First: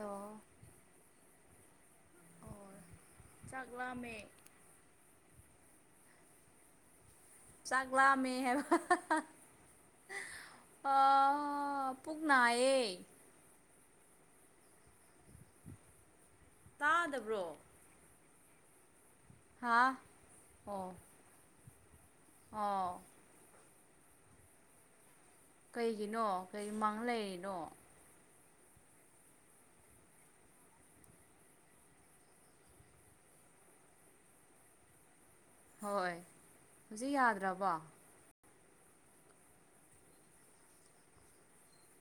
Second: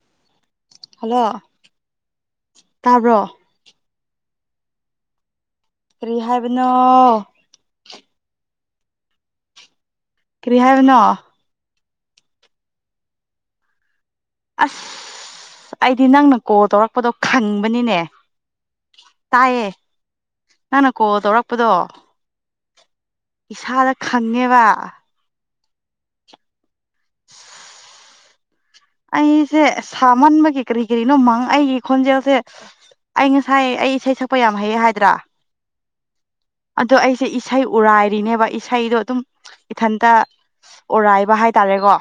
ꯑꯣ ꯍꯂꯣ ꯇꯥꯕ꯭ꯔꯣ꯫ ꯆꯥꯛ ꯂꯥꯃꯦ ꯀꯔꯤ ꯍꯥꯏꯕꯅꯣ ꯆꯥꯛ ꯂꯥꯝꯃꯦ ꯍꯥꯏꯕ ꯀꯔꯤ [unintelligible] ꯑꯣ ꯍꯥꯏꯕꯅꯣ ꯑꯣ ꯄꯨꯛ ꯅꯥꯏꯌꯦ ꯑꯁ ꯑꯩꯗꯤ ꯅꯪꯅ ꯀꯣꯜ ꯇꯧꯔꯛꯄꯗꯣ ꯇꯥꯗꯕ꯭ꯔꯣ ꯈꯪꯕꯅꯤꯅꯦ ꯇꯥꯏꯌꯦ ꯍꯥ ꯅꯪꯅ ꯑꯣ ꯀꯣꯜ ꯇꯧꯔꯛꯄꯗꯣ ꯑꯣ ꯏꯁꯥꯗ ꯈꯪꯉꯦꯕ ꯀꯩꯒꯤꯅꯣ ꯀꯩ ꯃꯥꯡ ꯂꯩꯔꯤꯅꯣ ꯑꯩꯁꯦ ꯁꯥꯃꯟꯕꯒꯤ ꯀꯔꯤ ꯀꯔꯤꯅꯣ ꯃꯪ ꯑꯩꯒꯤ ꯈꯣꯟꯖꯦꯜꯁꯦ ꯑꯩ ꯉꯁꯥꯏ ꯑꯩ ꯏꯁꯩ ꯁꯛꯄ ꯌꯥꯝ ꯍꯩꯌꯦ ꯍꯥꯏꯗ꯭ꯔꯥ ꯍꯣꯏ ꯑꯗꯣ ꯍꯧꯖꯤꯛ ꯑꯩꯁꯦ ꯏꯁꯩ ꯌꯥꯗ꯭ꯔꯕꯣ ꯎꯔꯥꯏ ꯀꯤꯅꯦꯕ ꯏꯁꯩꯗꯣ ꯑꯗꯨꯝ ꯏꯊꯟꯇ ꯑꯣꯔꯥꯏꯕ ꯍꯥꯏꯇꯥꯔꯦꯀꯣ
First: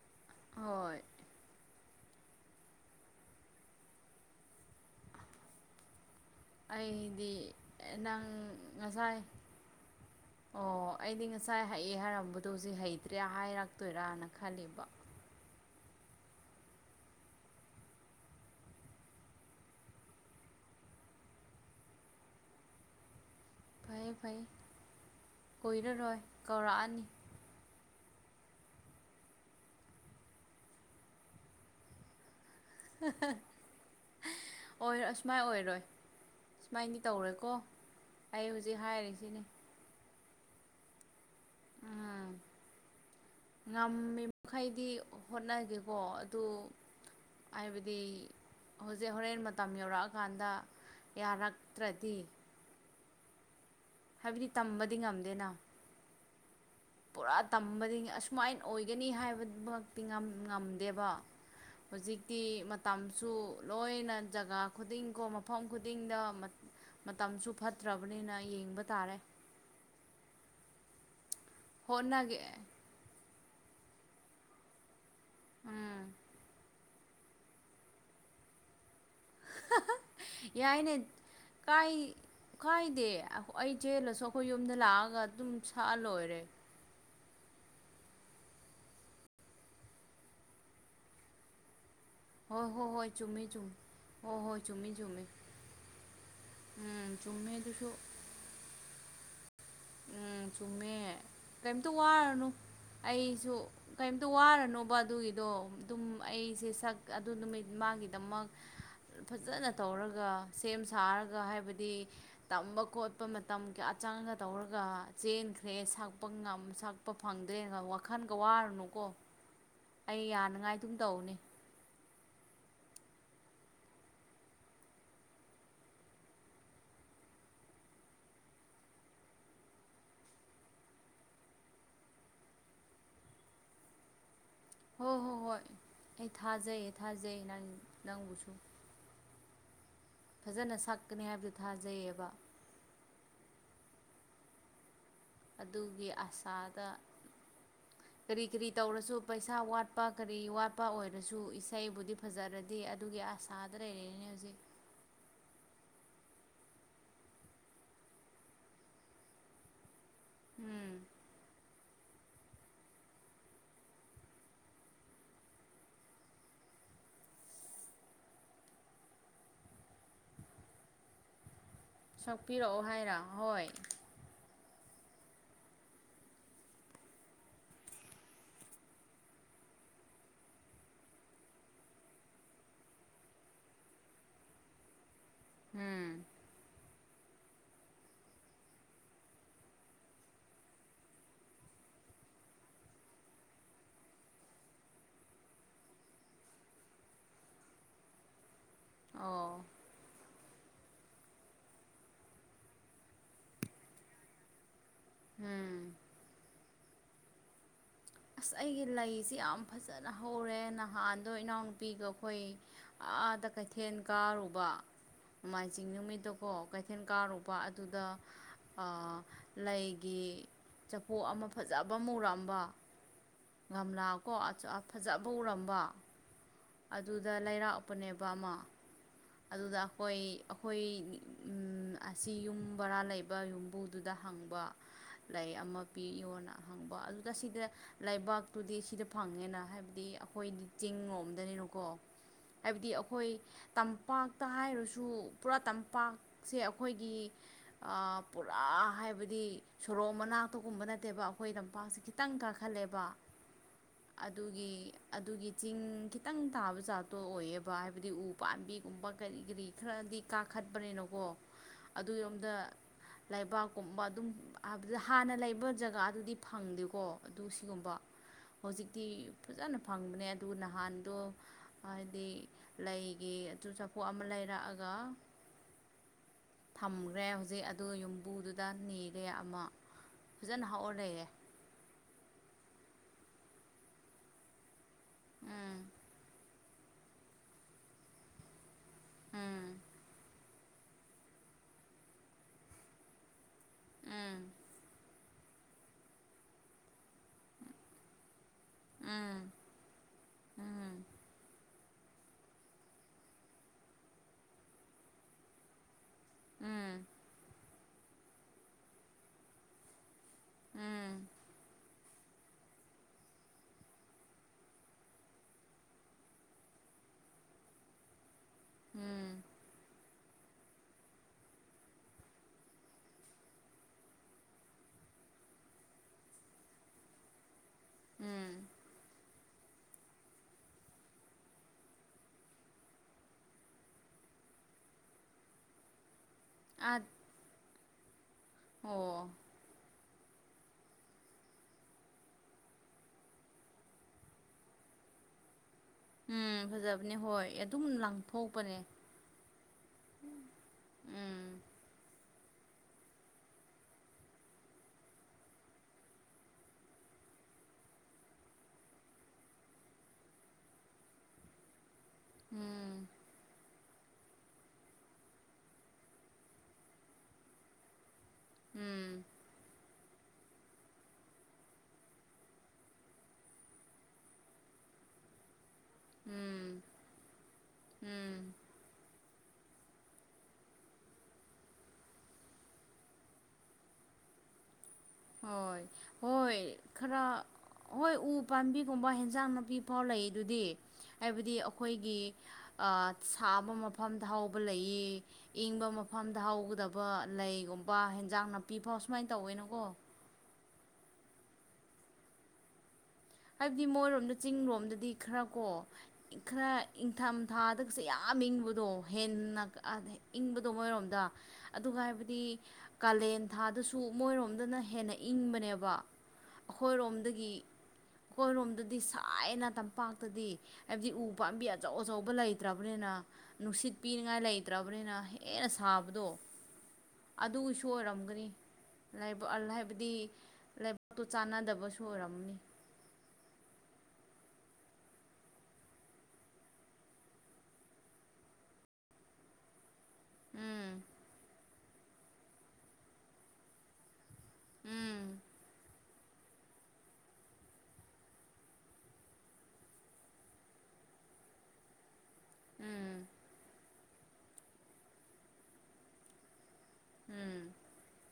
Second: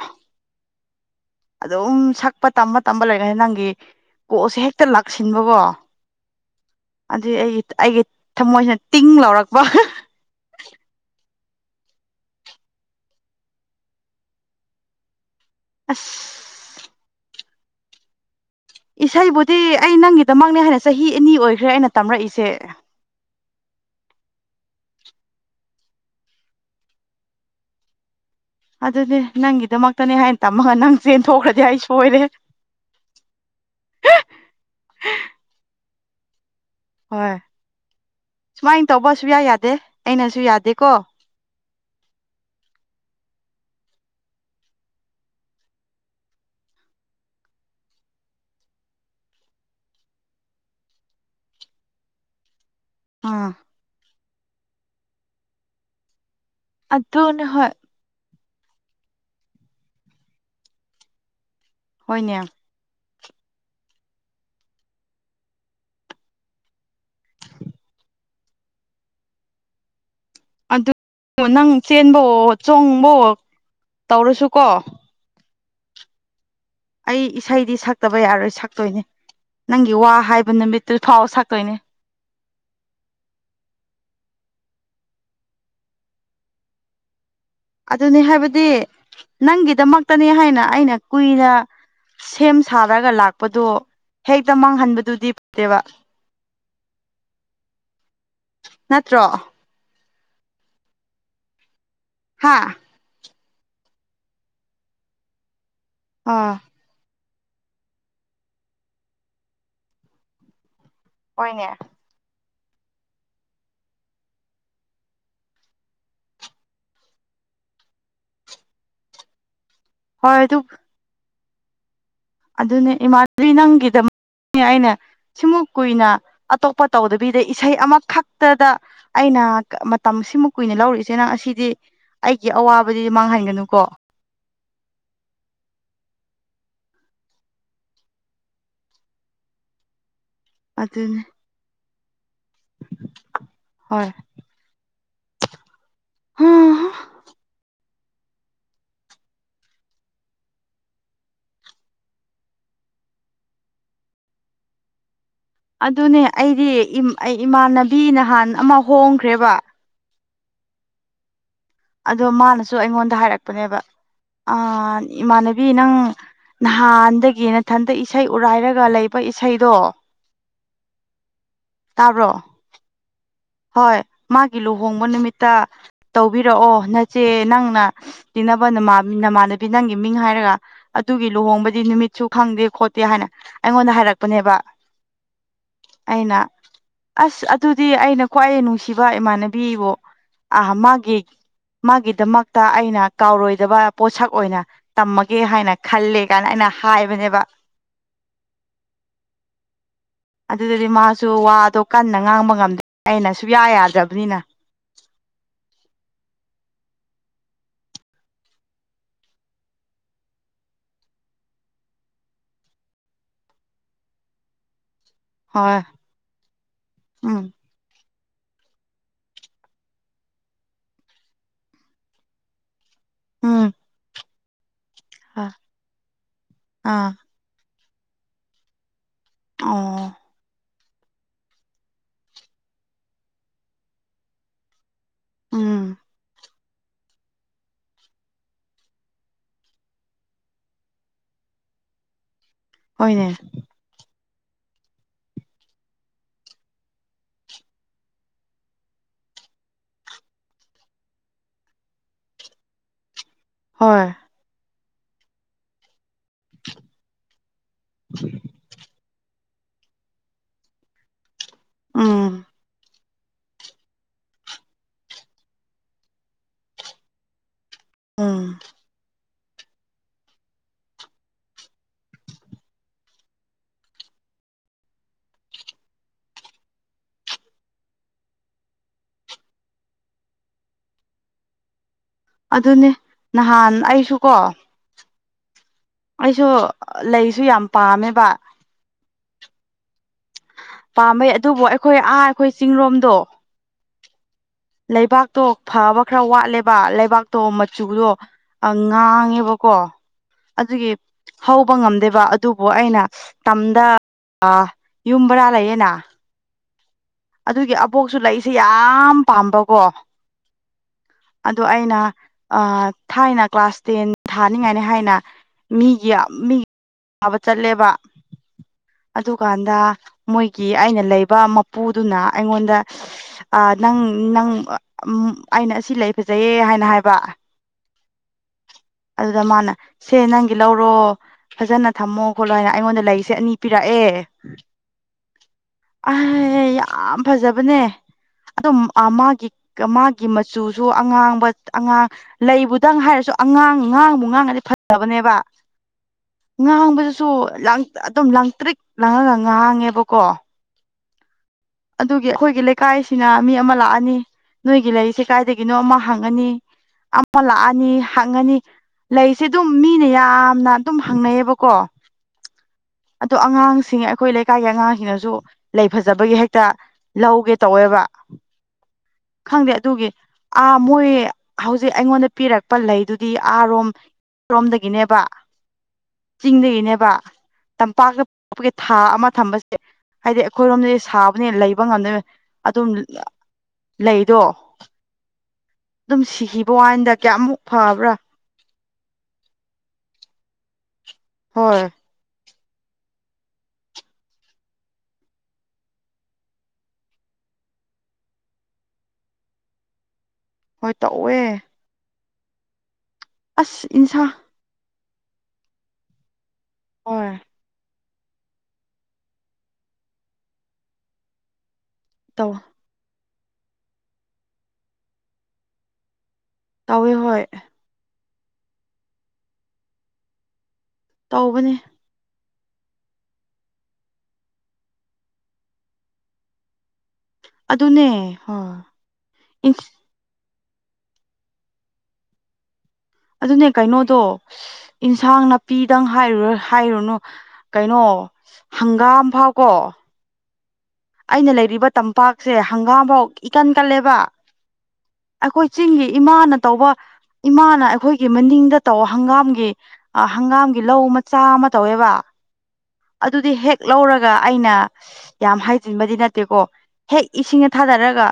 ꯍꯣꯏ ꯑꯗꯨꯝ ꯁꯛꯄ ꯇꯝꯕ ꯇꯝꯕ ꯂꯩꯒꯗꯤ ꯅꯪꯒꯤ ꯀꯣꯜꯁꯦ ꯍꯦꯛꯇ ꯂꯥꯛꯁꯤꯟꯕꯀꯣ ꯑꯩꯗꯤ ꯑꯗꯨꯗꯤ ꯑꯩꯒꯤ ꯑꯩꯒꯤ ꯅꯪ ꯊꯃꯣꯏꯁꯤꯅ ꯇꯤꯡ ꯉꯁꯥꯏ ꯂꯥꯎꯔꯛꯄ ꯑꯣ ꯑꯩꯗꯤ ꯉꯁꯥꯏ ꯍꯩ ꯍꯥꯏꯔꯝꯕꯗꯣ ꯍꯧꯖꯤꯛ ꯍꯩꯇ꯭ꯔꯦ ꯍꯥꯏꯔꯛꯇꯣꯏꯔꯥꯅ ꯈꯜꯂꯤꯕ ꯑꯁ ꯏꯁꯩꯕꯨꯗꯤ ꯑꯩ ꯅꯪꯒꯤꯗꯃꯛꯅꯦ ꯍꯥꯏꯅ ꯆꯍꯤ ꯑꯅꯤ ꯑꯣꯏꯈ꯭ꯔꯦ ꯑꯩꯅ ꯇꯝꯔꯛꯏꯁꯦ ꯐꯩꯌꯦ ꯐꯩ ꯀꯨꯏ ꯔꯔꯣꯏ ꯀꯧꯔꯛꯑꯅꯤ ꯑꯗꯨꯅꯦ ꯅꯪꯒꯤꯗꯃꯛꯇꯅꯦ ꯍꯥꯏꯅ ꯇꯝꯃꯒ ꯅꯪ ꯆꯦꯟꯊꯣꯛꯈ꯭ꯔꯗꯤ ꯑꯩ ꯁꯣꯏꯔꯦ [unintelligible] ꯑꯣꯏꯔꯣꯏ ꯑꯁꯨꯃꯥꯏ ꯑꯣꯏꯔꯣꯏ ꯁꯨꯃꯥꯏꯅꯗꯤ ꯍꯣꯏ ꯇꯧꯔꯣꯏꯀꯣ ꯑꯩ ꯍꯧꯖꯤꯛ ꯁꯨꯃꯥꯏꯅ ꯇꯧꯕ ꯁꯨꯌꯥ ꯍꯥꯏꯔꯤꯁꯤꯅꯦ ꯌꯥꯗꯦ ꯑꯩꯅꯁꯨ ꯌꯥꯗꯦꯀꯣ ꯎꯝ ꯉꯝꯃꯤꯃꯩꯗꯤ ꯍꯣꯠꯅꯒꯦꯀꯣ ꯑꯗꯨ ꯍꯥꯏꯕꯗꯤ ꯍꯧꯖꯤꯛ ꯍꯣꯔꯦꯟ ꯃꯇꯝ ꯌꯧꯔꯛꯑꯀꯥꯟꯗ ꯌꯥꯔꯛꯇ꯭ꯔꯗꯤ ꯎꯝ ꯍꯥꯏꯕꯗꯤ ꯇꯝꯕꯗꯤ ꯉꯝꯗꯦꯅ ꯄꯨꯔꯥ ꯑꯗꯨꯅꯦ ꯍꯣꯏ ꯇꯝꯕꯗꯤ ꯁꯨꯃꯥꯏꯅ ꯑꯣꯏꯒꯅꯤ ꯍꯥꯏꯕꯃꯛꯇꯤ ꯉꯝꯗꯦꯕ ꯍꯧꯖꯤꯛꯇꯤ ꯍꯣꯏꯅꯦ ꯃꯇꯝꯁꯨ ꯂꯣꯏꯅ ꯖꯒꯥ ꯈꯨꯗꯤꯡꯀꯣ ꯃꯐꯝ ꯈꯨꯗꯤꯡꯗ ꯃꯇꯝꯁꯨ ꯐꯠꯇ꯭ꯔꯕꯅꯤꯅ ꯌꯦꯡꯕ ꯇꯥꯔꯦ ꯑꯗꯨ ꯅꯪ ꯆꯦꯟꯕ ꯍꯣꯠꯅꯒꯦ ꯆꯣꯡꯕ ꯇꯧꯔꯁꯨꯀꯣ ꯎꯝ ꯑꯩ ꯏꯁꯩꯗꯤ ꯁꯛꯇꯕ ꯌꯥꯔꯣꯏ ꯁꯛꯇꯣꯏꯅꯦ ꯅꯪꯒꯤ ꯋꯥ ꯍꯥꯏꯕ ꯌꯥꯏꯅꯦ ꯅꯨꯃꯤꯠꯇꯨ ꯐꯥꯎ ꯁꯛꯇꯣꯏꯅꯦ ꯀꯥꯏ ꯀꯥꯏꯗꯦ ꯑꯩ ꯆꯦꯜꯂꯁꯨ ꯑꯩꯈꯣꯏ ꯌꯨꯝꯗ ꯂꯥꯛꯑꯒ ꯑꯗꯨꯝ ꯁꯛꯑ ꯂꯣꯏꯔꯦ ꯑꯗꯨꯅꯤ ꯍꯥꯏꯕꯗꯤ ꯅꯪꯒꯤꯗꯃꯛꯇꯅꯤ ꯍꯥꯏꯅ ꯑꯩꯅ ꯀꯨꯏꯅ ꯁꯦꯝ ꯍꯣꯏ ꯍꯣꯏ ꯍꯣꯏ ꯁꯥꯔꯒ ꯆꯨꯝꯃꯤ ꯂꯥꯛꯄꯗꯣ ꯆꯨꯝꯃꯤ ꯍꯣꯏ ꯍꯦꯛꯇ ꯍꯣꯏ ꯆꯨꯝꯃꯤ ꯆꯨꯝꯃꯤ ꯃꯥꯡꯍꯟꯕꯗꯨꯗꯤ ꯐꯠꯇꯦꯕ ꯎꯝ ꯆꯨꯝꯃꯦ ꯑꯗꯨꯁꯨ ꯅꯠꯇ꯭ꯔꯣ ꯎꯝ ꯆꯨꯝꯃꯦ ꯀꯔꯤꯝꯇ ꯋꯥꯔꯨꯅꯨ ꯍꯥ ꯑꯩꯁꯨ ꯀꯩꯝꯇ ꯋꯥꯔꯅꯣꯕ ꯑꯗꯨꯒꯤꯗꯣ ꯑꯗꯨꯝ ꯑꯥ ꯑꯩꯁꯦ ꯁꯛ ꯑꯗꯨ ꯅꯨꯃꯤꯠ ꯃꯥꯒꯤꯗꯃꯛ ꯐꯖꯅ ꯇꯧꯔꯒ ꯁꯦꯝ ꯁꯥꯔꯒ ꯍꯣꯏꯅꯦ ꯍꯥꯏꯕꯗꯤ ꯇꯝꯕ ꯈꯣꯠꯄ ꯃꯇꯝꯒ ꯀꯆꯥ ꯆꯡꯉꯒ ꯇꯧꯔꯒ ꯆꯦꯟꯈ꯭ꯔꯦ ꯁꯛꯄ ꯉꯝ ꯁꯛꯄ ꯐꯪꯗ꯭ꯔꯦ ꯋꯥꯈꯜꯒ ꯋꯥꯔꯨꯅꯨꯀꯣ ꯑꯩ ꯍꯣꯏ ꯑꯗꯨ ꯌꯥꯅꯉꯥꯏ ꯑꯗꯨꯝ ꯇꯧꯅꯤ ꯑꯗꯨꯅꯦ ꯏꯃꯥꯟꯅꯕꯤ ꯅꯪꯒꯤꯗꯃꯛꯛꯇꯅꯤ ꯑꯩꯅ ꯁꯤꯃꯨꯛ ꯀꯨꯏꯅ ꯑꯇꯣꯞꯄ ꯇꯧꯗꯕꯤꯗ ꯏꯁꯩ ꯑꯃꯈꯛꯇꯗ ꯑꯩꯅ ꯃꯇꯝ ꯁꯤꯃꯨꯛ ꯀꯨꯏꯅ ꯂꯧꯔꯤꯁꯤ ꯅꯪ ꯑꯁꯤꯗꯤ ꯑꯩꯒꯤ ꯑꯋꯥꯕꯗꯨꯗꯤ ꯃꯥꯡꯍꯟꯒꯅꯨꯀꯣ ꯍꯣꯏ ꯍꯣꯏ ꯍꯣꯏ ꯑꯩ ꯊꯥꯖꯩ ꯊꯥꯖꯩ ꯅꯪ-ꯅꯪꯕꯨꯁꯨ ꯐꯖꯅ ꯑꯗꯨꯅꯦ ꯁꯛꯀꯅꯤ ꯍꯥꯏꯕꯗꯨ ꯊꯥꯖꯩꯌꯦꯕ ꯍꯣꯏ ꯑꯗꯨꯒꯤ ꯑꯁꯥꯗ ꯀꯔꯤ ꯀꯔꯤ ꯇꯧꯔꯁꯨ ꯄꯩꯁꯥ ꯋꯥꯠꯄ ꯀꯔꯤ ꯋꯥꯠꯄ ꯑꯣꯏꯔꯁꯨ ꯏꯁꯩꯕꯨꯗꯤ ꯐꯖꯔꯗꯤ ꯑꯗꯨꯒꯤ ꯑꯁꯥꯗ ꯂꯩꯔꯅꯦ ꯍꯧꯖꯤꯛ ꯑꯗꯨꯅꯦ ꯑꯩꯗꯤ ꯑꯩ ꯏꯃꯥꯟꯅꯕꯤ ꯅꯍꯥꯟ ꯑꯃ ꯍꯣꯡꯈ꯭ꯔꯦꯕ ꯎꯝ ꯑꯗꯣ ꯃꯥꯅꯁꯨ ꯑꯩꯉꯣꯟꯗ ꯍꯥꯏꯔꯛꯄꯅꯦꯕ ꯑꯥ ꯏꯃꯥꯟꯅꯕꯤ ꯅꯪ ꯅꯍꯥꯟꯗꯒꯤ ꯅꯊꯟꯇ ꯏꯁꯩ ꯎꯔꯥꯏꯔꯒ ꯂꯩꯕ ꯏꯁꯩꯗꯣ ꯇꯥꯕ꯭ꯔꯣ ꯁꯛ ꯄꯤꯔꯛꯑꯣ ꯍꯥꯏꯔ ꯍꯣꯏ ꯍꯣꯏ ꯃꯥꯒꯤ ꯂꯨꯍꯣꯡꯕ ꯅꯨꯃꯤꯠꯇ ꯇꯧꯕꯤꯔꯛꯑꯣ ꯅꯆꯦ ꯅꯪꯅ ꯇꯤꯟꯅꯅꯕ ꯅꯃꯥꯟꯅꯨꯕꯤ ꯅꯪꯒꯤ ꯃꯤꯡ ꯍꯥꯏꯔꯒ ꯑꯗꯨꯒꯤ ꯂꯨꯍꯣꯡꯕꯗꯤ ꯅꯨꯃꯤꯠꯁꯨ ꯈꯪꯗꯦ ꯈꯣꯠꯇꯦ ꯍꯥꯏꯅ ꯑꯩꯉꯣꯟꯗ ꯍꯥꯏꯔꯛꯄꯅꯦꯕ ꯎꯝ ꯑꯩꯅ ꯑꯁ ꯑꯗꯨꯗꯤ ꯑꯩꯅ ꯈ꯭ꯋꯥꯏ ꯅꯨꯡꯁꯤꯕ ꯏꯃꯥꯟꯅꯕꯤꯕꯨ ꯑ ꯃꯥꯒꯤ ꯃꯥꯒꯤꯗꯃꯛꯇ ꯑꯩꯅ ꯀꯥꯎꯔꯣꯏꯗꯕ ꯄꯣꯠꯁꯛ ꯑꯣꯏꯅ ꯇꯝꯃꯒꯦ ꯍꯥꯏꯅ ꯈꯜꯂꯦ ꯀꯥꯏꯅ ꯑꯩꯅ ꯍꯥꯏꯕꯅꯦꯕ ꯑꯣ ꯑꯗꯨꯗꯗꯤ ꯃꯥꯁꯨ ꯋꯥꯗꯣ ꯀꯟꯅ ꯉꯥꯡꯕ ꯉꯝꯗꯦ ꯑꯩꯅ ꯁꯨꯛꯌꯥ ꯌꯥꯗ꯭ꯔꯕꯅꯤꯅ ꯎꯝ ꯑꯁ ꯑꯩꯒꯤ ꯂꯩꯁꯤ ꯌꯥꯝ ꯐꯖꯅ ꯍꯧꯔꯦ ꯅꯍꯥꯟꯗꯣ ꯏꯅꯥꯎꯅꯨꯄꯤꯒ ꯑꯩꯈꯣꯏ ꯑꯥꯗ ꯀꯩꯊꯦꯜ ꯀꯥꯔꯨꯕ ꯍꯣꯏ ꯅꯣꯃꯥꯏꯖꯤꯡ ꯅꯨꯃꯤꯠꯇꯣꯀꯣ ꯀꯩꯊꯦꯜ ꯎꯝ ꯀꯥꯔꯨꯕ ꯑꯗꯨꯗ ꯂꯩꯒꯤ ꯆꯐꯨ ꯑꯃ ꯐꯖꯕ ꯃꯨꯔꯛꯑꯝꯕ ꯎꯝ ꯒꯝꯂꯥꯀꯣ ꯐꯖꯕ ꯑꯥ ꯎꯔꯝꯕ ꯑꯗꯨꯗ ꯂꯩꯔꯥꯛꯄꯅꯦꯕ ꯑꯃ ꯑꯗꯨꯗ ꯑꯣ ꯑꯩꯈꯣꯏ ꯑꯩꯈꯣꯏ ꯑꯁꯤ ꯌꯨꯝ ꯕꯔꯥ ꯂꯩꯕ ꯌꯨꯝꯕꯨꯗꯨꯗ ꯍꯪꯕ ꯂꯥꯏꯔꯤꯛ ꯑꯃ ꯎꯝ ꯄꯤ ꯌꯣꯅ ꯍꯪꯕ ꯑꯗꯨꯗ ꯁꯤꯗ ꯂꯩꯕꯥꯛꯇꯨꯗꯤ ꯁꯤꯗ ꯐꯪꯉꯦꯅ ꯍꯥꯏꯕꯗꯤ ꯑꯩꯈꯣꯏꯗꯤ ꯆꯤꯡ ꯂꯣꯝꯗꯅꯤꯅꯀꯣ ꯍꯥꯏꯕꯗꯤ ꯍꯣꯏꯅꯦ ꯑꯩꯈꯣꯏ ꯇꯝ ꯄꯥꯛꯇ ꯍꯥꯏꯔꯁꯨ ꯄꯨꯔꯥ ꯇꯝꯄꯥꯛꯁꯦ ꯑꯩꯈꯣꯏꯒꯤ ꯑꯥ ꯄꯨꯔꯥ ꯍꯥꯏꯕꯗꯤ ꯁꯣꯔꯣꯛ ꯃꯅꯥꯛꯇꯒꯨꯝꯕ ꯅꯠꯇꯦꯕ ꯑꯩꯈꯣꯏ ꯂꯝꯄꯥꯛꯁꯦ ꯈꯤ ꯈꯤꯇꯪ ꯀꯥꯈꯠꯂꯦꯕ ꯍꯣꯏ ꯑꯗꯨꯒꯤ ꯑꯗꯨꯒꯤ ꯆꯤꯡ ꯈꯤꯇꯪ ꯊꯥꯕ ꯆꯥꯛꯇꯣ ꯑꯣꯏꯌꯦꯕ ꯍꯥꯏꯕꯗꯤ ꯎ ꯄꯥꯝꯕꯤ ꯀꯔꯤ ꯀꯔꯤ ꯈꯔꯗꯤ ꯀꯥꯈꯠꯄꯅꯤꯅꯀꯣ ꯎꯝ ꯑꯗꯨꯔꯣꯝꯗ ꯂꯩꯕꯥꯛꯀꯨꯝꯕ ꯑꯗꯨꯝ ꯍꯥꯟꯅ ꯂꯩꯕ ꯖꯒꯥꯗꯨꯗꯤ ꯐꯪꯗꯦꯀꯣ ꯑꯗꯨ ꯁꯤꯒꯨꯝꯕ ꯎꯝ ꯍꯧꯖꯤꯛ ꯗꯤ ꯐꯖꯅ ꯐꯪꯕꯅꯦ ꯑꯗꯨꯒ ꯅꯍꯥꯟꯗꯣ ꯍꯥꯏꯗꯤ ꯂꯩꯒꯤ ꯆꯥꯐꯨ ꯑꯃ ꯂꯩꯔꯛꯑꯒ ꯊꯝꯈ꯭ꯔꯦ ꯍꯧꯖꯤꯛ ꯑꯗꯨ ꯌꯨꯝꯕꯨꯗꯨꯗ ꯅꯤꯔꯦ ꯑꯃ ꯐꯖꯅ ꯍꯥꯎꯔꯥ ꯂꯩꯔꯦ ꯑꯗꯨꯅꯦ ꯅꯍꯥꯟ ꯑꯩꯁꯨꯀꯣ ꯎꯝ ꯑꯩꯁꯨ ꯂꯩꯁꯨ ꯌꯥꯝ ꯄꯥꯝꯃꯦꯕ ꯎꯝ ꯄꯥꯝꯕꯩ ꯑꯗꯨꯕꯨ ꯑꯩꯈꯣꯏ ꯑꯥ ꯑꯩꯈꯣꯏ ꯆꯤꯡꯔꯣꯝꯗꯣ ꯑꯝ ꯂꯩꯕꯥꯛꯇꯣ ꯐꯕ ꯈꯔ ꯋꯥꯠꯂꯦꯕ ꯂꯩꯕꯥꯛ ꯇꯣ ꯃꯆꯨꯗꯣ ꯎꯝ ꯉꯥꯡꯉꯦꯕꯀꯣ ꯑꯗꯨꯒꯤ ꯎꯝ ꯍꯧꯕ ꯉꯝꯗꯦꯕ ꯑꯗꯨꯕꯨ ꯑꯩꯅ ꯇꯝꯗ ꯌꯨꯝꯕꯔꯥ ꯂꯩꯌꯦꯅ ꯎꯝ ꯑꯗꯨꯒꯤ ꯑꯕꯣꯛꯁꯨ ꯂꯩꯏꯁꯦ ꯌꯥꯝ ꯄꯥꯝꯕꯀꯣ ꯎꯝ ꯑꯣ ꯑꯩꯅ ꯊꯥꯏꯅ ꯀ꯭ꯂꯥꯁ ꯇꯦꯟ ꯊꯥꯅꯤꯡꯉꯥꯏꯅꯤ ꯍꯥꯏꯅ ꯃꯤꯒꯤ ꯃꯤꯒꯤ ꯥꯕ ꯆꯠꯂꯦꯕ ꯎꯝ ꯑꯗꯨꯀꯥꯟꯗ ꯃꯣꯏꯒꯤ ꯑꯩꯅ ꯂꯩꯕ ꯄꯨꯗꯨꯅ ꯑꯩꯉꯣꯟꯗ ꯅꯪ ꯅꯪ ꯑꯩꯅ ꯑꯁꯤ ꯂꯩ ꯐꯖꯩꯌꯦ ꯍꯥꯏꯅ ꯍꯥꯏꯕ ꯎꯝ ꯑꯗꯨꯗ ꯃꯥꯅ ꯁꯦ ꯅꯪꯒꯤ ꯂꯧꯔꯣ ꯐꯖꯅ ꯊꯝꯃꯣ ꯈꯣꯠꯂꯣ ꯍꯥꯏꯅ ꯑꯩꯉꯣꯟꯗ ꯂꯩꯔꯤꯁꯦ ꯑꯅꯤ ꯄꯤꯔꯛꯑꯦ ꯑ ꯑꯥꯠ ꯌꯥꯝ ꯐꯖꯕꯅꯦ ꯑꯗꯨꯝ ꯃꯥꯒꯤ ꯃꯥꯒꯤ ꯃꯆꯨꯁꯨ ꯑꯉꯥꯡꯕ ꯑꯉꯥꯡ ꯂꯩꯕꯨꯗꯪ ꯍꯥꯏꯔꯁꯨ ꯑꯉꯥꯡ ꯉꯥꯡꯕꯨ ꯉꯥꯡꯉꯗꯤ ꯐꯖꯕꯅꯦꯕ ꯎꯝ ꯐꯖꯕꯅꯦ ꯉꯥꯡꯕꯗꯨꯁꯨ ꯍꯣꯏ ꯑꯗꯨꯝ ꯂꯥꯡꯇ꯭ꯔꯤꯛ ꯂꯪꯊꯣꯛꯄꯅꯦ ꯂꯥꯡꯉꯒ ꯉꯥꯡꯉꯦꯕꯀꯣ ꯎꯝ ꯑꯗꯨꯒꯤ ꯑꯩꯈꯣꯏꯒꯤ ꯂꯩꯀꯥꯏꯁꯤꯅ ꯃꯤ ꯑꯃ ꯂꯥꯛꯑꯅꯤ ꯅꯣꯏꯒꯤ ꯂꯩꯔꯤꯁꯦ ꯀꯥꯏꯗꯒꯤꯅꯣ ꯑꯃ ꯍꯪꯉꯅꯤ ꯑꯃ ꯂꯥꯛꯑꯅꯤ ꯍꯪꯉꯅꯤ ꯂꯩꯁꯦ ꯑꯗꯨꯝ ꯃꯤꯅ ꯌꯥꯝꯅ ꯑꯗꯨꯝ ꯍꯪꯅꯩꯌꯦꯕꯀꯣ ꯎꯝ ꯑꯗꯣ ꯑꯉꯥꯡꯁꯤꯡ ꯑꯩꯈꯣꯏ ꯂꯩꯀꯥꯏꯒꯤ ꯑꯉꯥꯡꯁꯤꯡꯅꯁꯨ ꯂꯩ ꯐꯖꯕꯒꯤ ꯍ ꯇ ꯂꯧꯒꯦ ꯇꯧꯋꯦꯕ ꯎꯝ ꯈꯪꯗꯦ ꯑꯗꯨꯒꯤ ꯑꯥ ꯃꯣꯏ ꯍꯧꯖꯤꯛ ꯑꯩꯉꯣꯟꯗ ꯄꯤꯔꯛꯄ ꯂꯩꯗꯨꯗꯤ ꯑꯥꯔꯣꯝ ꯔꯣꯝꯗꯒꯤꯅꯦꯕ ꯎꯝ ꯆꯤꯡꯗꯒꯤꯅꯦꯕ ꯇꯝꯄꯥꯛꯇ ꯎꯝ ꯊꯥ ꯑꯃ ꯊꯝꯕꯁꯦ ꯍꯥꯏꯗꯤ ꯑꯩꯈꯣꯏꯔꯣꯝꯗꯗꯤ ꯁꯥ ꯑꯗꯨꯅꯦ ꯂꯩꯕ ꯉꯝꯗꯣꯏ ꯑꯗꯨꯝ ꯂꯩꯗꯣ ꯍꯣꯏ ꯑꯗꯨꯝ ꯍꯣꯏ ꯁꯤꯈꯤꯕ ꯋꯥꯅꯤꯗ ꯈꯔ ꯀꯌꯥꯃꯨꯛ ꯐꯕ꯭ꯔꯥ ꯍꯣꯏ ꯎꯕ ꯄꯥꯝꯕꯤꯒꯨꯝꯕ ꯍꯟꯖꯥꯡ ꯅꯥꯄꯤ ꯐꯥꯎ ꯂꯩ ꯑꯗꯨꯗꯤ ꯍꯥꯏꯕꯗꯤ ꯍꯣꯏ ꯑꯩꯈꯣꯏꯒꯤ ꯁꯥꯕ ꯃꯐꯝꯗ ꯍꯥꯎꯕ ꯂꯩꯌꯦ ꯏꯪꯕ ꯃꯐꯝꯗ ꯍꯧꯒꯗꯕ ꯂꯩꯒꯨꯝꯕ ꯍꯦꯟꯖꯥꯡ ꯅꯥꯄꯤ ꯐꯥꯎ ꯁꯨꯃꯥꯏꯅ ꯇꯧꯋꯦꯅꯀꯣ ꯍꯣꯏ ꯇꯧꯑꯦ ꯍꯥꯏꯕꯗꯤ ꯑꯁ ꯏꯟꯁꯥꯡ ꯃꯣꯏꯔꯣꯝꯗ ꯆꯤꯡꯔꯣꯝꯗꯗꯤ ꯈꯔ ꯀꯣ ꯈꯔ ꯍꯣꯏ ꯏꯪꯊꯝꯊꯥꯗ ꯁꯦ ꯌꯥꯝ ꯏꯪꯕꯗꯣ ꯍꯦꯟꯅ ꯏꯪꯕꯗꯣ ꯃꯣꯏꯔꯣꯝꯗ ꯑꯗꯨꯒ ꯍꯥꯏꯕꯗꯤ ꯇꯧ ꯍꯥꯏꯗꯤ ꯀꯥꯂꯦꯟ ꯊꯥꯗꯁꯨ ꯃꯣꯏꯔꯣꯝꯗꯅ ꯍꯦꯟꯅ ꯏꯪꯕꯅꯦꯕ ꯇꯧꯋꯦ ꯍꯣꯏ ꯑꯩꯈꯣꯏꯔꯣꯝꯗꯒꯤ ꯑꯩꯈꯣꯏꯔꯣꯝꯗꯗꯤ ꯁꯥꯏꯅ ꯇꯝꯄꯥꯛꯇꯗꯤ ꯍꯥꯏꯕꯗꯤ ꯎ ꯄꯥꯝꯕꯤ ꯇꯧꯕꯅꯦ ꯑꯆꯧ ꯑꯆꯧꯕ ꯂꯩꯇ꯭ꯔꯕꯅꯤꯅ ꯅꯨꯡꯁꯤꯠ ꯄꯤꯅꯤꯡꯉꯥꯏ ꯂꯩꯇ꯭ꯔꯕꯅꯤꯅ ꯍꯦꯟꯅ ꯁꯥꯕꯗꯣ ꯑꯗꯨꯒꯤꯁꯨ ꯑꯗꯨꯅꯦ ꯑꯣꯏꯔꯝꯒꯅꯤ ꯍꯣꯏ ꯏꯟꯁꯥꯡ ꯍꯥꯏꯕꯗꯤ ꯄꯣꯠꯇꯨ ꯆꯥꯟꯅꯗꯕꯁꯨ ꯑꯣꯏꯔꯝꯅꯤ ꯑꯗꯨꯅꯦ ꯀꯩꯅꯣꯗꯣ ꯏꯟꯁꯥꯡ ꯅꯥꯄꯤꯗꯪ ꯍꯥꯏꯔꯨꯔ ꯍꯥꯏꯔꯨꯅꯨ ꯀꯩꯅꯣ ꯍꯪꯒꯥꯝ ꯐꯥꯎꯀꯣ ꯎꯝ ꯑꯩꯅ ꯂꯩꯔꯤꯕ ꯇꯝꯄꯥꯛꯁꯦ ꯍꯪꯒꯥꯝꯐꯧ ꯏꯀꯟ ꯀꯜꯂꯦꯕ ꯎꯝ ꯑꯩꯈꯣꯏ ꯆꯤꯡꯒꯤ ꯏꯃꯥꯅ ꯇꯧꯕ ꯏꯃꯥꯅ ꯑꯩꯈꯣꯏꯒꯤ ꯃꯅꯤꯡꯗ ꯇꯧ ꯍꯪꯒꯥꯝꯒꯤ ꯑ ꯍꯪꯒꯥꯝꯒꯤ ꯂꯧ ꯃꯆꯥ ꯑꯃ ꯇꯧꯋꯦꯕ ꯎꯝ ꯑꯗꯨꯗꯤ ꯍꯦꯛ ꯂꯧꯔꯒ ꯑꯩꯅ ꯌꯥꯝ ꯍꯥꯏꯖꯤꯟꯕꯗꯤ ꯅꯠꯇꯦꯀꯣ ꯍꯦꯛ ꯏꯁꯤꯡꯅ ꯎꯝ ꯊꯥꯗꯔꯒ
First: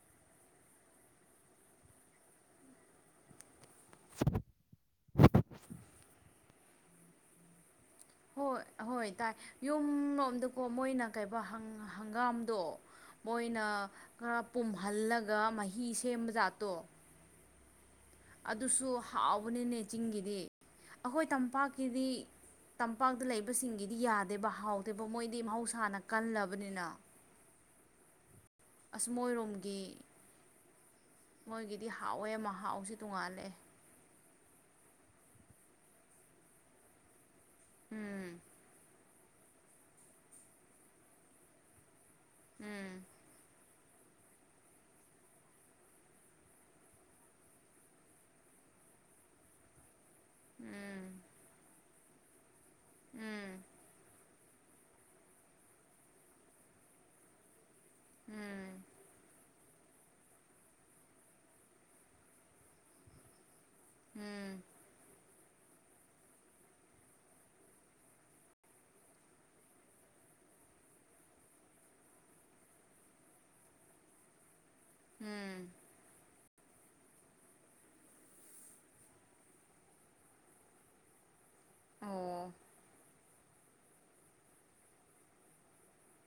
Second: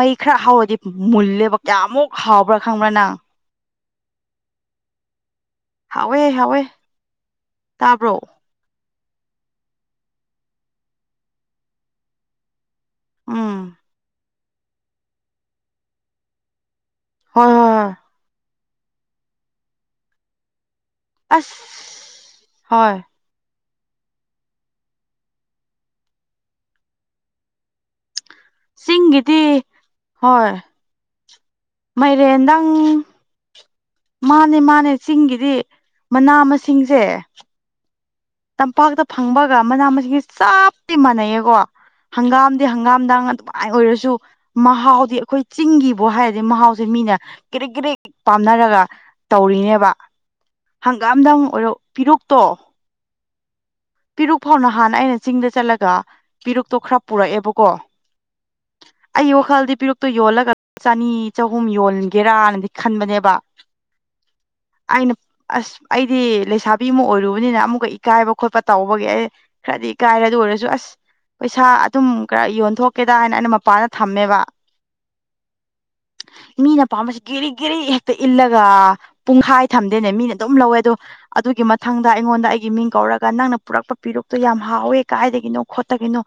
ꯃꯩ ꯈꯔ ꯍꯥꯎꯔꯗꯤ ꯃꯨꯜꯂꯦꯕ ꯀꯌꯥꯃꯨꯛ ꯍꯥꯎꯕ꯭ꯔꯥ ꯈꯪꯕ꯭ꯔꯥ ꯅꯪ ꯍꯥꯎꯋꯦ ꯍꯥꯎꯋꯦ ꯇꯥꯕ꯭ꯔꯣ ꯍꯣꯏ ꯍꯣꯏ ꯇꯥꯏ ꯌꯨꯝ ꯂꯣꯝꯗꯀꯣ ꯃꯣꯏꯅ ꯀꯩꯕ ꯍꯪꯒꯥꯝꯗꯣ ꯃꯣꯏꯅ ꯎꯝ ꯈꯔ ꯄꯨꯝꯍꯜꯂꯒ ꯃꯍꯤ ꯁꯦꯝꯕꯖꯥꯠꯇꯣ ꯍꯣꯏ ꯑꯗꯨꯁꯨ ꯍꯥꯎꯕꯅꯤꯅꯦ ꯆꯤꯡꯒꯤꯗꯤ ꯑꯩꯈꯣꯏ ꯑꯁ ꯇꯝꯄꯥꯛꯀꯤꯗꯤ ꯍꯣꯏ ꯇꯝꯄꯥꯛꯇ ꯂꯩꯕ ꯍꯥꯏ ꯁꯤꯡꯒꯤꯗꯤ ꯌꯥꯗꯦꯕ ꯍꯥꯎꯗꯦꯕ ꯃꯣꯏꯗꯤ ꯃꯍꯧꯁꯥꯅ ꯀꯜꯂꯕꯅꯤꯅ ꯑꯁ ꯆꯤꯡꯒꯤꯗꯤ ꯃꯣꯏꯔꯣꯝꯒꯤ ꯍꯣꯏ ꯃꯣꯏꯒꯤꯗꯤ ꯍꯥꯎꯋꯦ ꯑꯃ ꯃꯥꯏꯔꯦꯟꯗꯪ ꯍꯥꯎꯁꯤ ꯇꯣꯡꯉꯥꯜꯂꯑꯦ ꯃꯥꯅꯦ ꯃꯥꯅꯦ ꯆꯤꯡꯒꯤꯗꯤ ꯃꯅꯥ ꯃꯁꯤꯡꯁꯦ ꯎꯝ ꯇꯝꯄꯥꯛꯇ ꯐꯪꯕꯒ ꯃꯅꯥ ꯃꯁꯤꯡꯁꯦ ꯆꯥꯞꯇꯤ ꯃꯥꯟꯅꯩꯌꯦꯀꯣ ꯍꯪꯒꯥꯝꯗꯤ ꯎꯝ ꯍꯪꯒꯥꯝꯗꯡ ꯑꯗꯨꯃꯥꯏꯅ ꯑꯣꯏꯔꯁꯨ ꯃꯍꯥꯎꯗꯤ ꯑꯩꯈꯣꯏ ꯆꯤꯡꯒꯤꯕꯨ ꯍꯥꯏꯔꯗꯤ ꯃꯍꯥꯎꯁꯦ ꯃꯤꯅ ꯀꯦꯔꯦꯛ ꯀꯦꯔꯦꯛ ꯄꯥꯝꯅꯔꯒ ꯇꯧꯔꯤꯅꯦꯕ ꯎꯝ ꯍꯪꯒꯥꯝꯗ ꯑꯃꯛ ꯑꯣꯏꯔ ꯄꯤꯔꯣꯛꯛꯇꯣ ꯎꯝ ꯄꯤꯔꯨꯛ ꯐꯥꯎꯅ ꯍꯥꯟꯅ ꯑꯩꯅ ꯆꯤꯡꯗ ꯆꯠꯂꯒ ꯄꯦꯔꯨꯛꯇꯣ ꯈꯔ ꯄꯨꯔꯛꯑꯦꯕꯀꯣ ꯎꯝ ꯑꯩ ꯋꯥꯈꯜꯗꯤ ꯄꯤꯔꯛꯇꯨ ꯌꯣꯜꯂꯒ ꯆꯅꯤ ꯆꯍꯨꯝ ꯌꯣꯟꯒꯦꯔꯅꯗꯤ ꯈꯟꯕꯅꯦꯕ ꯎꯝ ꯑꯩꯅ ꯑꯁ ꯑꯩꯗꯤ ꯂꯩꯁꯥꯕꯤ ꯑꯃ ꯑꯣꯏꯔꯨꯕꯅꯤꯅ ꯑꯃꯨꯛꯀ ꯏꯀꯥꯏꯕ ꯈꯣꯠꯄ ꯇꯧꯕꯒꯤ ꯑꯩ ꯈꯔꯗꯤ ꯀꯥꯏꯔꯦ ꯑꯗꯨ ꯑꯣꯏꯔꯁꯨ ꯑꯁ ꯄꯩꯁꯥ ꯑꯗꯨꯝ ꯈꯔ ꯌꯣꯟꯊꯣꯛꯀꯦꯗ ꯍꯥꯏꯅ ꯑꯩꯅ ꯃꯄꯥꯟꯗ ꯊꯝꯃꯦꯕ ꯎꯝ ꯃꯤꯅ ꯄꯥꯝꯕꯁꯤ ꯒꯦꯔꯤ ꯒꯦꯔꯤ ꯍꯦꯛꯇ ꯏꯜꯂꯒ ꯄꯨꯡꯈꯥꯏ ꯊꯝꯗꯦꯅꯦ ꯃꯤꯅ ꯑꯗꯨꯝ ꯂꯧꯋꯦ ꯑꯗꯣ ꯑꯗꯨꯒꯤ ꯃꯊꯪꯗ ꯑꯩꯉꯣꯟꯗ ꯑꯣ ꯑꯩꯒꯤ ꯃꯤꯡ ꯀꯧꯔꯒ ꯅꯪꯅ ꯄꯨꯔꯛꯄ ꯄꯤꯔꯨꯛꯇꯣ ꯌꯥꯝ ꯍꯥꯎꯋꯦ ꯀꯥꯏꯗꯒꯤꯅꯣ ꯈꯣꯠꯇꯒꯤꯅꯣ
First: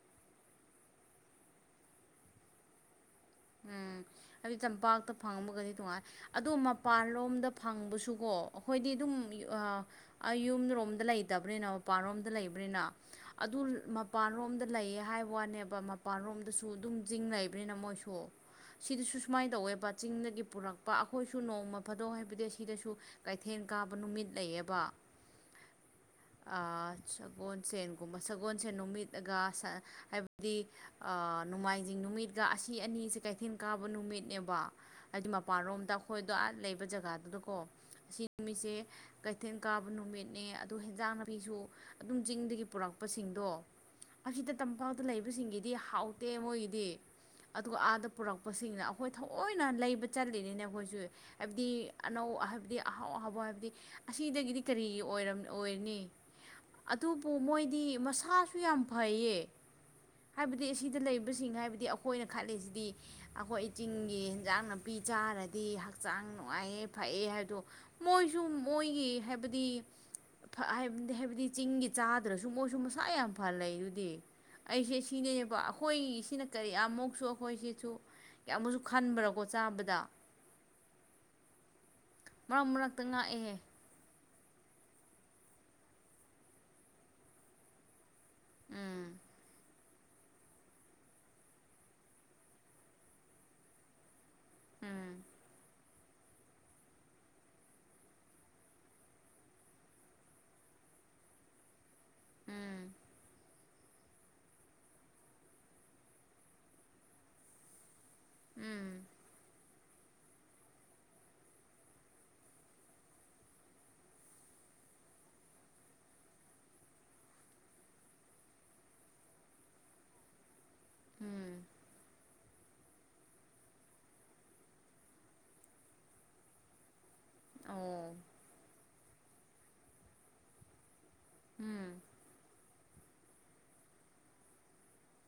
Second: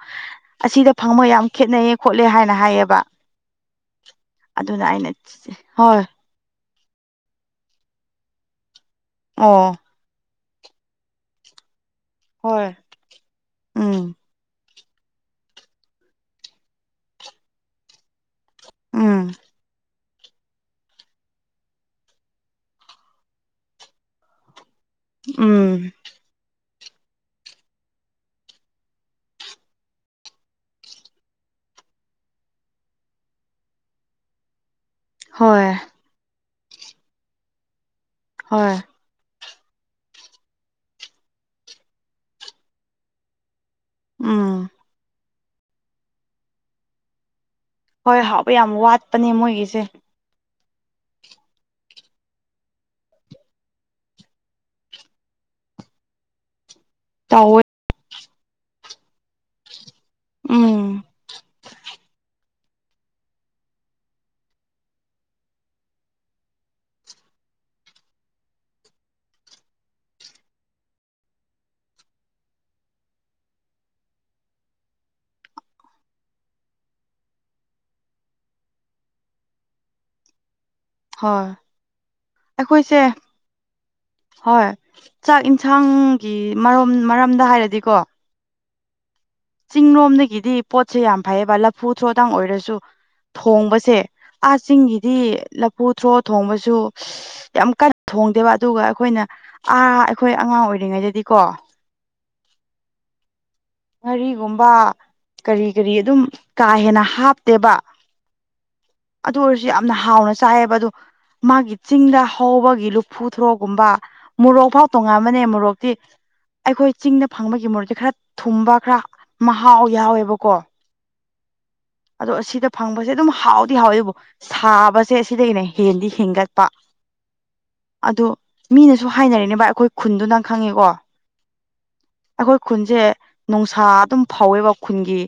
ꯑꯁꯤꯗ ꯐꯪꯕ ꯌꯥꯝ ꯈꯦꯠꯅꯩꯌꯦ ꯈꯣꯠꯂꯦ ꯍꯥꯏꯅ ꯍꯥꯏꯌꯦꯕ ꯎꯝ ꯍꯥꯏꯗꯤ ꯑꯗꯨꯅ ꯑꯩꯅ ꯇꯝꯄꯥꯛꯇ ꯐꯪꯃꯒꯗꯤ ꯇꯣꯉꯥꯏ ꯍꯣꯏ ꯑꯗꯣ ꯃꯄꯥꯟꯂꯣꯝꯗ ꯐꯪꯕꯁꯨꯀꯣ ꯑꯩꯈꯣꯏꯗꯤ ꯑꯗꯨꯝ ꯑꯣ ꯌꯨꯝꯔꯣꯝꯗ ꯂꯩꯇꯕꯅꯤꯅ ꯃꯄꯥꯟꯂꯣꯝꯗ ꯍꯣꯏ ꯂꯩꯕꯅꯤꯅ ꯑꯗꯨ ꯎꯝ ꯃꯄꯥꯟꯂꯣꯝꯗ ꯂꯩꯌꯦ ꯍꯥꯏꯕ ꯋꯥꯅꯦꯕ ꯃꯄꯥꯟꯂꯣꯝꯗꯁꯨ ꯑꯗꯨꯝ ꯆꯤꯡꯅꯕꯅꯤꯅ ꯃꯣꯏꯁꯨ ꯁꯤꯗꯁꯨ ꯎꯝ ꯁꯨꯃꯥꯏꯅ ꯇꯧꯋꯦꯕ ꯆꯤꯡꯗꯒꯤ ꯄꯨꯔꯛꯄ ꯑꯩꯈꯣꯏꯁꯨ ꯅꯣꯡꯃ ꯐꯥꯗꯣꯛ ꯍꯥꯏꯕꯗꯤ ꯁꯤꯗꯁꯨ ꯀꯩꯊꯦꯜ ꯀꯥꯕ ꯅꯨꯃꯤꯠ ꯂꯩꯌꯦꯕ ꯎꯝ ꯁꯒꯣꯜꯁꯦꯟꯒꯨꯝꯕ ꯁꯒꯣꯜꯁꯦꯟ ꯅꯨꯃꯤꯠꯒ ꯍꯥꯏ ꯍꯥꯏ ꯅꯣꯡꯃꯥꯏꯖꯤꯡ ꯅꯨꯃꯤꯠꯀ ꯑꯁꯤ ꯑꯅꯤꯁꯤ ꯀꯩꯊꯦꯜ ꯀꯥꯕ ꯅꯨꯃꯤꯠꯅꯦꯕ ꯍꯥꯏꯗꯤ ꯍꯣꯏ ꯃꯄꯥꯟꯂꯣꯝꯗ ꯑꯩꯈꯣꯏꯗꯣ ꯑꯥ ꯂꯩꯕ ꯖꯒꯥꯗꯨꯗꯀꯣ ꯑꯁꯤ ꯅꯨꯃꯤꯠꯁꯦ ꯍꯣꯏ ꯀꯩꯊꯦꯜ ꯀꯥꯕ ꯅꯨꯃꯤꯠꯅꯦ ꯑꯗꯨ ꯍꯦꯟꯖꯥꯡ ꯅꯥꯄꯤꯁꯨ ꯑꯗꯨꯝ ꯆꯤꯡꯗꯒꯤ ꯄꯨꯔꯛꯄꯁꯤꯡꯗꯣ ꯍꯪꯁꯤꯗ ꯎꯝ ꯇꯝꯄꯥꯛꯇ ꯂꯩꯕꯁꯤꯡꯒꯤꯗꯤ ꯍꯥꯎꯇꯦ ꯃꯣꯏꯒꯤꯗꯤ ꯑꯗꯨꯒ ꯑꯥꯗ ꯍꯣꯏ ꯍꯥꯎꯕ ꯌꯥꯝ ꯄꯨꯔꯛꯄꯁꯤꯡꯅ ꯑꯩꯈꯣꯏ ꯋꯥꯠꯄꯅꯦ ꯊꯑꯣꯏꯅ ꯃꯣꯏꯒꯤꯁꯦ ꯂꯩꯕ ꯆꯠꯂꯤꯅꯤꯅꯦ ꯑꯩꯈꯣꯏꯁꯨ ꯍꯥꯏꯕꯗꯤ ꯑꯅꯧ ꯍꯥꯏꯕꯗꯤ ꯑꯍꯥꯎ ꯑꯍꯥꯎ ꯍꯥꯏꯕꯗꯤ ꯑꯁꯤꯗꯒꯤꯗꯤ ꯀꯔꯤ ꯑꯣꯏꯝ ꯑꯣꯏꯔꯅꯤ ꯑꯗꯨꯕꯨ ꯇꯧꯋꯦ ꯃꯣꯏꯗꯤ ꯃꯁꯥꯁꯨ ꯌꯥꯝ ꯐꯩꯌꯦ ꯍꯥꯏꯕꯗꯤ ꯑꯁꯤꯗ ꯎꯝ ꯂꯩꯔꯤꯕꯕꯁꯤꯡ ꯍꯥꯏꯕꯗꯤ ꯑꯩꯈꯣꯏꯅ ꯈꯜꯂꯤꯁꯤꯗꯤ ꯑꯩꯈꯣꯏ ꯆꯤꯡꯒꯤ ꯏꯟꯖꯥꯡ ꯅꯥꯄꯤ ꯆꯥꯔꯗꯤ ꯍꯛꯆꯥꯡ ꯅꯨꯡꯉꯥꯏꯑꯦ ꯐꯩꯑ ꯍꯥꯏꯕꯗꯣ ꯃꯣꯏꯁꯨ ꯃꯣꯏꯒꯤ ꯍꯥꯏꯕꯗꯤ ꯕꯗꯤ ꯍꯥꯏꯕꯗꯤ ꯆꯤꯡꯒꯤ ꯆꯥꯗ꯭ꯔꯁꯨ ꯃꯣꯏꯁꯨ ꯃꯁꯥ ꯌꯥꯝ ꯐ ꯂꯩ ꯑꯗꯨꯗꯤ ꯑꯩꯁꯦ ꯁꯤꯅꯦꯅꯦꯕ ꯑꯩꯈꯣꯏꯒꯤ ꯁꯤꯅ ꯀꯔꯤꯃꯨꯛꯁꯨ ꯑꯩꯈꯣꯏꯁꯦ ꯁꯨ ꯌꯥꯝꯃꯨꯁꯨ ꯈꯟꯕ꯭ꯔꯥꯀꯣ ꯆꯥꯕꯗ ꯍꯣꯏ ꯃꯔꯛ ꯃꯔꯛꯇ ꯑꯩꯈꯣꯏꯁꯦ ꯉꯥꯛꯑꯦꯍꯦ ꯍꯣꯏ ꯆꯥꯛ ꯢꯟꯁꯥꯡꯒꯤ ꯃꯔꯣꯝ ꯃꯔꯝꯗ ꯍꯥꯏꯔꯗꯤꯀꯣ ꯎꯝ ꯆꯤꯡꯂꯣꯝꯗꯒꯤꯗꯤ ꯄꯣꯠꯁꯦ ꯌꯥꯝ ꯐꯩꯌꯦꯕ ꯂꯐꯨ ꯊ꯭ꯔꯣꯇꯪ ꯑꯣꯏꯔꯁꯨ ꯊꯣꯡꯕꯁꯦ ꯑꯥ ꯆꯤꯡꯒꯤꯗꯤ ꯎꯝ ꯂꯐꯨ ꯊ꯭ꯔꯣ ꯊꯣꯡꯕꯁꯨ ꯌꯥꯝ ꯀꯟꯅ ꯊꯣꯡꯗꯦꯕ ꯑꯗꯨꯒ ꯑꯩꯈꯣꯏꯅ ꯑꯥ ꯑꯩꯈꯣꯏ ꯑꯉꯥꯡ ꯑꯣꯏꯔꯤꯉꯩꯗꯗꯤꯀꯣ ꯎꯝ ꯉꯥꯔꯤꯒꯨꯝꯕ ꯀꯔꯤ ꯀꯔꯤ ꯑꯗꯨꯝ ꯀꯥ ꯍꯦꯟꯅ ꯍꯥꯞꯇꯦꯕ ꯎꯝ ꯑꯗꯨ ꯑꯣꯏꯔꯁꯨ ꯌꯥꯝꯅ ꯍꯥꯎꯅ ꯆꯥꯏꯑꯦꯕ ꯑꯗꯨ ꯃꯥꯒꯤ ꯆꯤꯡꯗ ꯍꯧꯕꯒꯤ ꯂꯐꯨ ꯊ꯭ꯔꯣꯒꯨꯝꯕ ꯃꯣꯔꯣꯛꯐꯥꯎ ꯇꯣꯉꯥꯟꯕꯅꯦ ꯃꯣꯔꯣꯛꯇꯤ ꯑꯩꯈꯣꯏ ꯆꯤꯡꯗ ꯐꯪꯕꯒꯤ ꯃꯣꯔꯣꯛꯁꯦ ꯈꯔ ꯊꯨꯝꯕ ꯈꯔ ꯃꯍꯥꯎ ꯌꯥꯎꯋꯦꯕꯀꯣ ꯎꯝ ꯑꯗꯣ ꯑꯁꯤꯗ ꯐꯪꯕꯁꯦ ꯑꯗꯨꯝ ꯍꯥꯎꯗꯤ ꯍꯥꯎꯋꯦꯕ ꯁꯥꯕꯁꯦ ꯁꯤꯗꯒꯤꯅ ꯍꯦꯟꯂꯤ ꯍꯦꯟꯒꯠꯄ ꯑꯣ ꯑꯗꯨ ꯃꯤꯅꯁꯨ ꯍꯥꯏꯅꯔꯤꯅꯦꯕ ꯚꯏ ꯑꯩꯈꯣꯏ ꯈꯨꯟꯗꯣ ꯅꯪ ꯈꯪꯉꯦꯀꯣ ꯎꯝ ꯑꯩꯈꯣꯏ ꯈꯨꯟꯁꯦ ꯅꯨꯡꯁꯥ ꯑꯗꯨꯝ ꯐꯧꯋꯦꯕ ꯈꯨꯟꯒꯤ